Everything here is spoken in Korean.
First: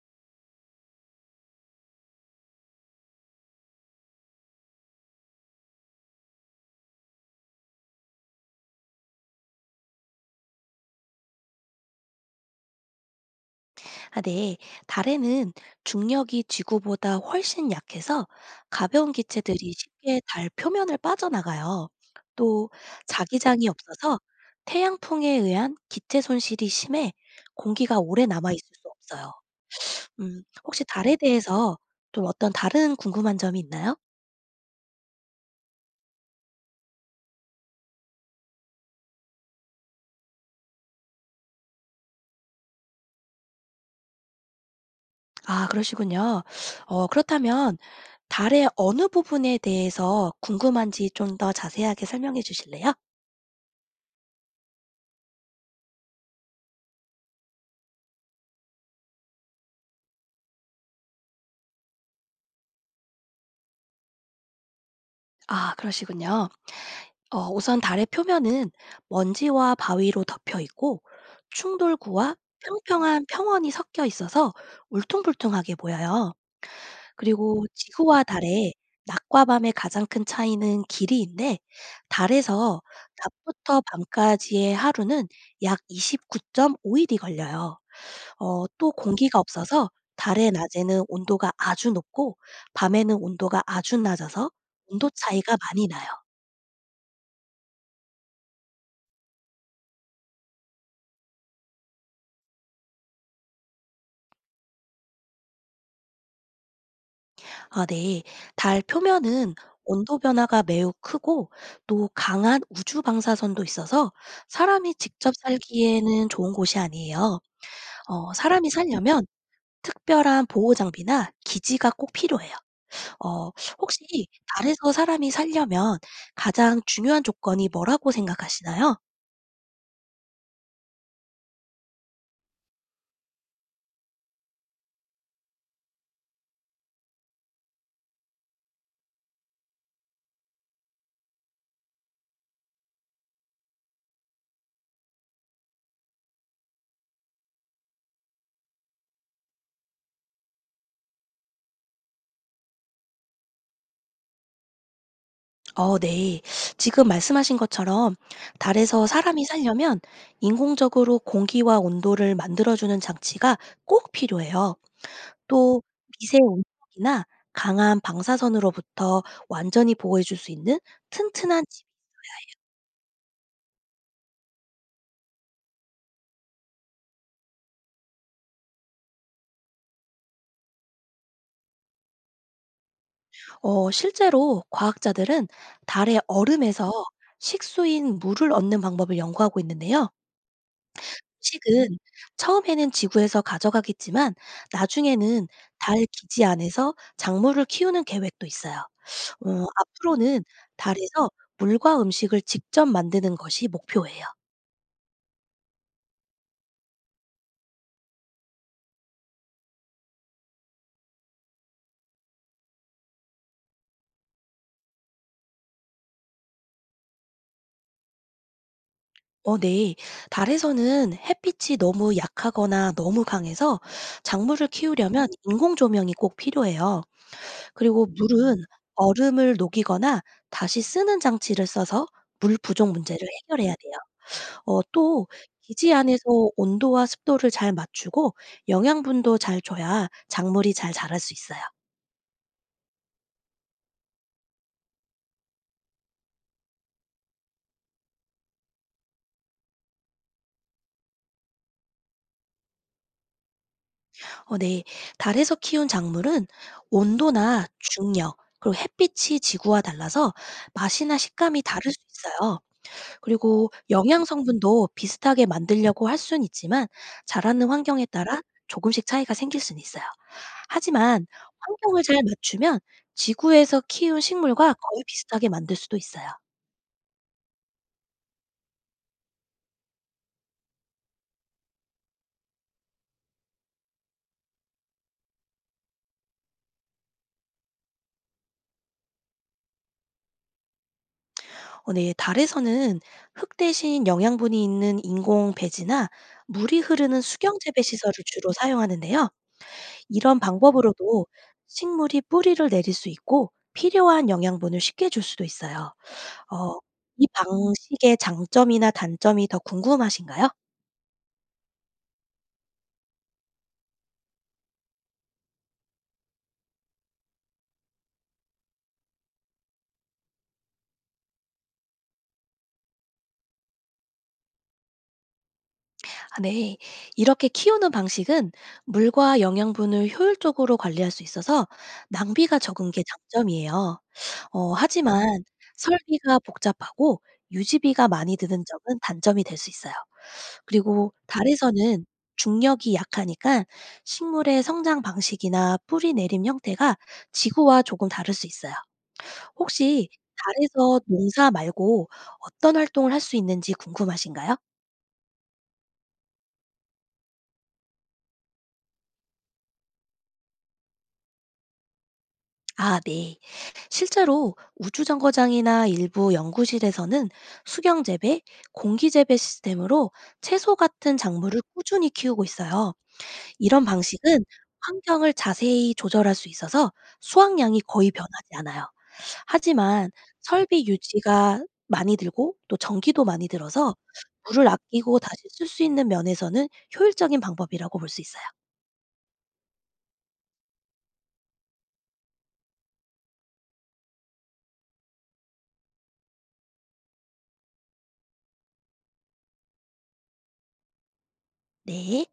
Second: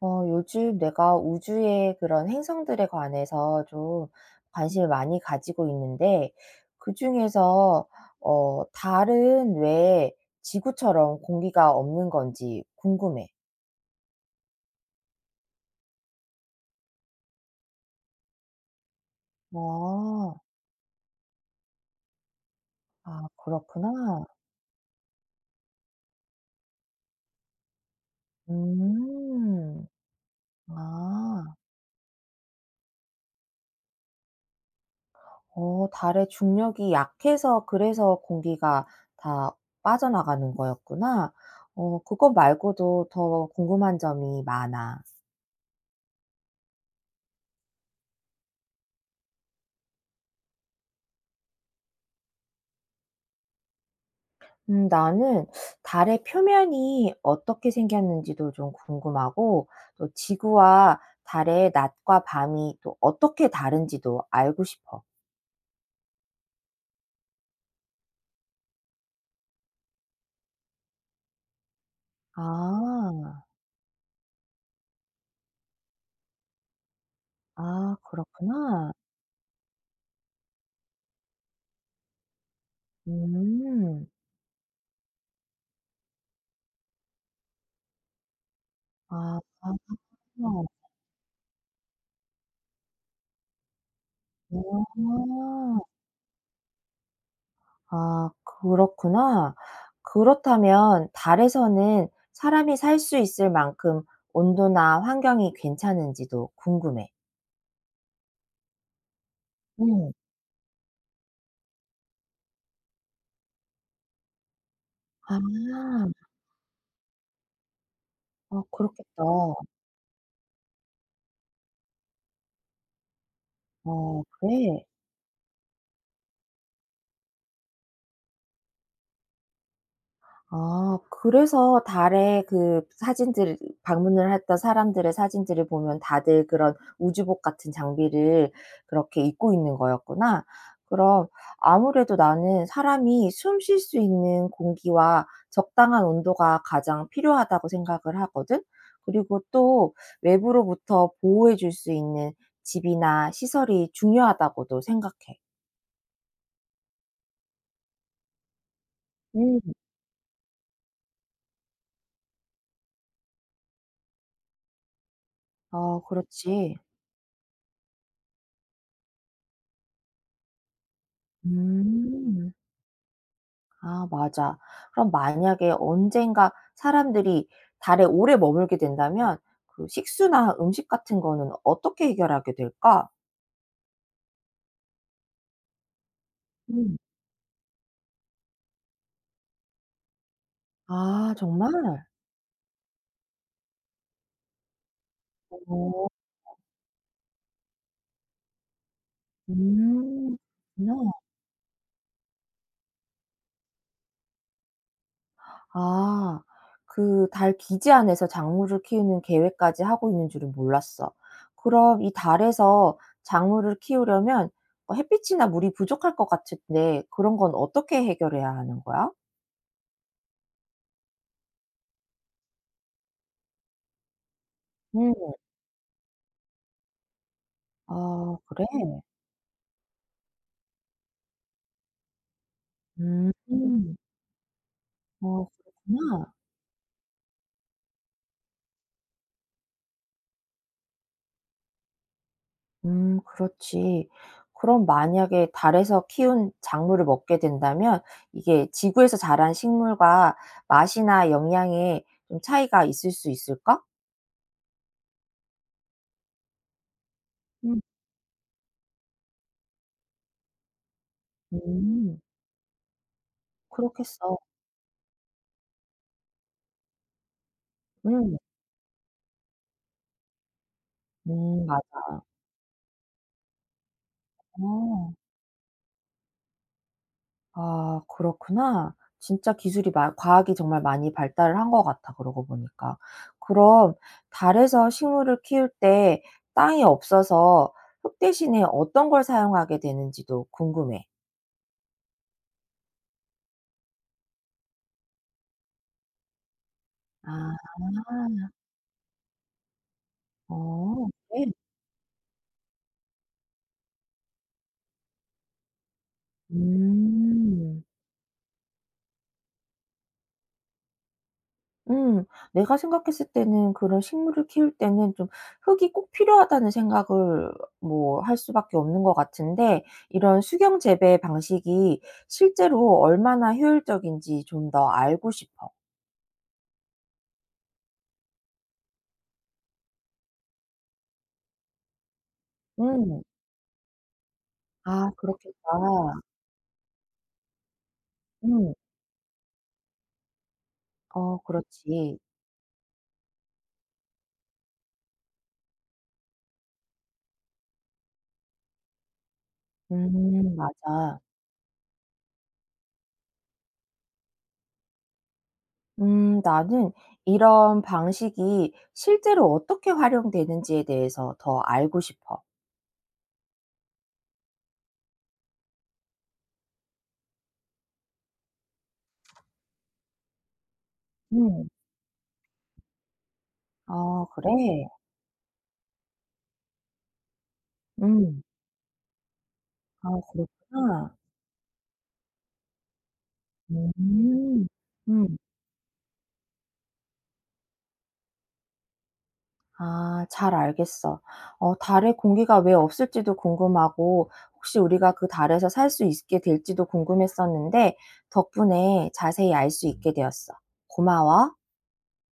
요즘 내가 우주의 그런 행성들에 관해서 좀 관심을 많이 가지고 있는데, 그중에서, 달은 왜 지구처럼 공기가 없는 건지 궁금해. 아, 네. 달에는 중력이 지구보다 훨씬 약해서 가벼운 기체들이 쉽게 어, 아, 달 표면을 빠져나가요. 또 아, 자기장이 없어서 그렇구나. 태양풍에 의한 기체 손실이 심해 공기가 오래 남아 있을 수 없어요. 음, 혹시 달에 아, 대해서 좀 어떤 다른 궁금한 점이 있나요? 달의 중력이 약해서 그래서 공기가 다 빠져나가는 거였구나. 그거 말고도 더 궁금한 점이 많아. 아, 그러시군요. 그렇다면 달의 어느 부분에 대해서 궁금한지 좀 더 자세하게 설명해 주실래요? 나는 달의 표면이 어떻게 생겼는지도 좀 궁금하고, 또 지구와 달의 낮과 밤이 또 어떻게 다른지도 알고 싶어. 아, 그러시군요. 우선 달의 표면은 먼지와 바위로 덮여 있고 충돌구와 평평한 아, 평원이 섞여 있어서 울퉁불퉁하게 보여요. 그리고 아, 지구와 달의 그렇구나. 낮과 밤의 가장 큰 차이는 길이인데 달에서 낮부터 음, 밤까지의 하루는 약 29.5일이 걸려요. 또 공기가 아, 아, 아, 없어서 달의 낮에는 온도가 아주 높고 밤에는 온도가 아주 낮아서 온도 차이가 많이 나요. 아, 그렇구나. 그렇다면 달에서는 사람이 살 수 있을 만큼 온도나 환경이 괜찮은지도 궁금해. 아, 네. 달 표면은 음, 온도 변화가 매우 크고 또 강한 우주 방사선도 있어서 사람이 직접 아, 살기에는 좋은 곳이 아니에요. 아, 사람이 그렇겠다. 살려면 특별한 보호 장비나 기지가 꼭 필요해요. 어, 혹시 어 그래? 달에서 사람이 살려면 가장 중요한 조건이 뭐라고 생각하시나요? 아 그래서 달에 그 사진들 방문을 했던 사람들의 사진들을 보면 다들 그런 우주복 같은 장비를 그렇게 입고 있는 거였구나. 그럼 아무래도 나는 사람이 숨 쉴 수 있는 공기와 적당한 온도가 가장 필요하다고 생각을 하거든. 그리고 또 외부로부터 보호해 줄 수 있는 집이나 시설이 중요하다고도 생각해. 네. 지금 말씀하신 것처럼 달에서 사람이 음. 살려면 인공적으로 공기와 온도를 만들어 주는 장치가 꼭 필요해요. 또 아 미세 그렇지. 온천이나 강한 방사선으로부터 완전히 보호해 줄 수 있는 음. 튼튼한 집. 음. 아 맞아. 그럼 만약에 언젠가 사람들이 달에 오래 머물게 된다면 그 식수나 음식 같은 거는 어떻게 해결하게 될까? 실제로 과학자들은 달의 얼음에서 음. 식수인 물을 얻는 방법을 연구하고 있는데요. 아 정말? 음식은 처음에는 지구에서 가져가겠지만 나중에는 달 어. 기지 안에서 작물을 키우는 계획도 있어요. 음. 앞으로는 그렇구나. 달에서 물과 음식을 직접 만드는 것이 목표예요. 아 그 달 기지 안에서 작물을 키우는 계획까지 하고 있는 줄은 몰랐어. 그럼 이 달에서 작물을 키우려면 햇빛이나 물이 부족할 것 같은데 그런 건 어떻게 해결해야 하는 거야? 네. 달에서는 햇빛이 너무 약하거나 너무 강해서 작물을 음. 키우려면 인공 조명이 꼭 필요해요. 그리고 아 물은 그래? 얼음을 녹이거나 다시 쓰는 장치를 써서 물 부족 문제를 해결해야 돼요. 음. 또 어 기지 안에서 그렇구나. 온도와 습도를 잘 맞추고 영양분도 잘 줘야 작물이 잘 자랄 수 있어요. 그렇지. 그럼 만약에 달에서 키운 작물을 먹게 된다면 이게 지구에서 자란 식물과 맛이나 영양에 좀 차이가 있을 수 있을까? 네. 달에서 키운 작물은 온도나 음. 중력 그리고 햇빛이 지구와 달라서 맛이나 식감이 다를 수 음 있어요. 그리고 영양 그렇겠어. 성분도 비슷하게 만들려고 할 수는 있지만 자라는 환경에 음. 따라 조금씩 차이가 생길 수는 있어요. 하지만 환경을 맞아. 잘 맞추면 지구에서 키운 식물과 거의 비슷하게 만들 수도 있어요. 아 그렇구나. 진짜 기술이 마 과학이 정말 많이 발달을 한 것 같아 그러고 보니까. 그럼 달에서 식물을 키울 때 땅이 없어서 흙 대신에 어떤 걸 사용하게 되는지도 궁금해. 네. 달에서는 흙 대신 영양분이 있는 인공 배지나 물이 흐르는 아. 수경재배 시설을 주로 사용하는데요. 이런 어 방법으로도 그래? 식물이 뿌리를 내릴 수 있고 필요한 영양분을 쉽게 줄 수도 있어요. 어 이 음. 방식의 장점이나 단점이 더 궁금하신가요? 음. 내가 생각했을 때는 그런 식물을 키울 때는 좀 흙이 꼭 필요하다는 생각을 뭐 할 수밖에 없는 것 같은데 이런 수경 재배 방식이 실제로 얼마나 효율적인지 좀 더 알고 싶어. 아, 네. 이렇게 키우는 방식은 물과 영양분을 효율적으로 관리할 수 있어서 낭비가 적은 게 음. 장점이에요. 어, 아 하지만 그렇겠다. 설비가 복잡하고 유지비가 많이 드는 음. 점은 단점이 될 수 있어요. 그리고 어 달에서는 그렇지. 중력이 약하니까 식물의 성장 방식이나 뿌리 내림 형태가 지구와 조금 다를 수 있어요. 혹시 달에서 맞아. 농사 말고 어떤 활동을 할 수 있는지 궁금하신가요? 나는 이런 방식이 실제로 어떻게 활용되는지에 대해서 더 알고 싶어. 아, 네. 실제로 우주정거장이나 일부 연구실에서는 수경재배, 공기재배 시스템으로 채소 같은 작물을 음. 꾸준히 키우고 있어요. 이런 아 방식은 그래? 환경을 자세히 조절할 수 있어서 수확량이 거의 음. 변하지 않아요. 아 하지만 설비 그렇구나. 유지가 많이 들고 또 전기도 많이 들어서 음. 물을 아끼고 다시 음. 쓸 수 있는 면에서는 효율적인 방법이라고 볼 수 있어요. 아 잘 알겠어. 어 달에 공기가 왜 없을지도 궁금하고 혹시 우리가 그 달에서 살 수 있게 될지도 궁금했었는데 덕분에 자세히 알 수 있게 되었어. 고마워. 네.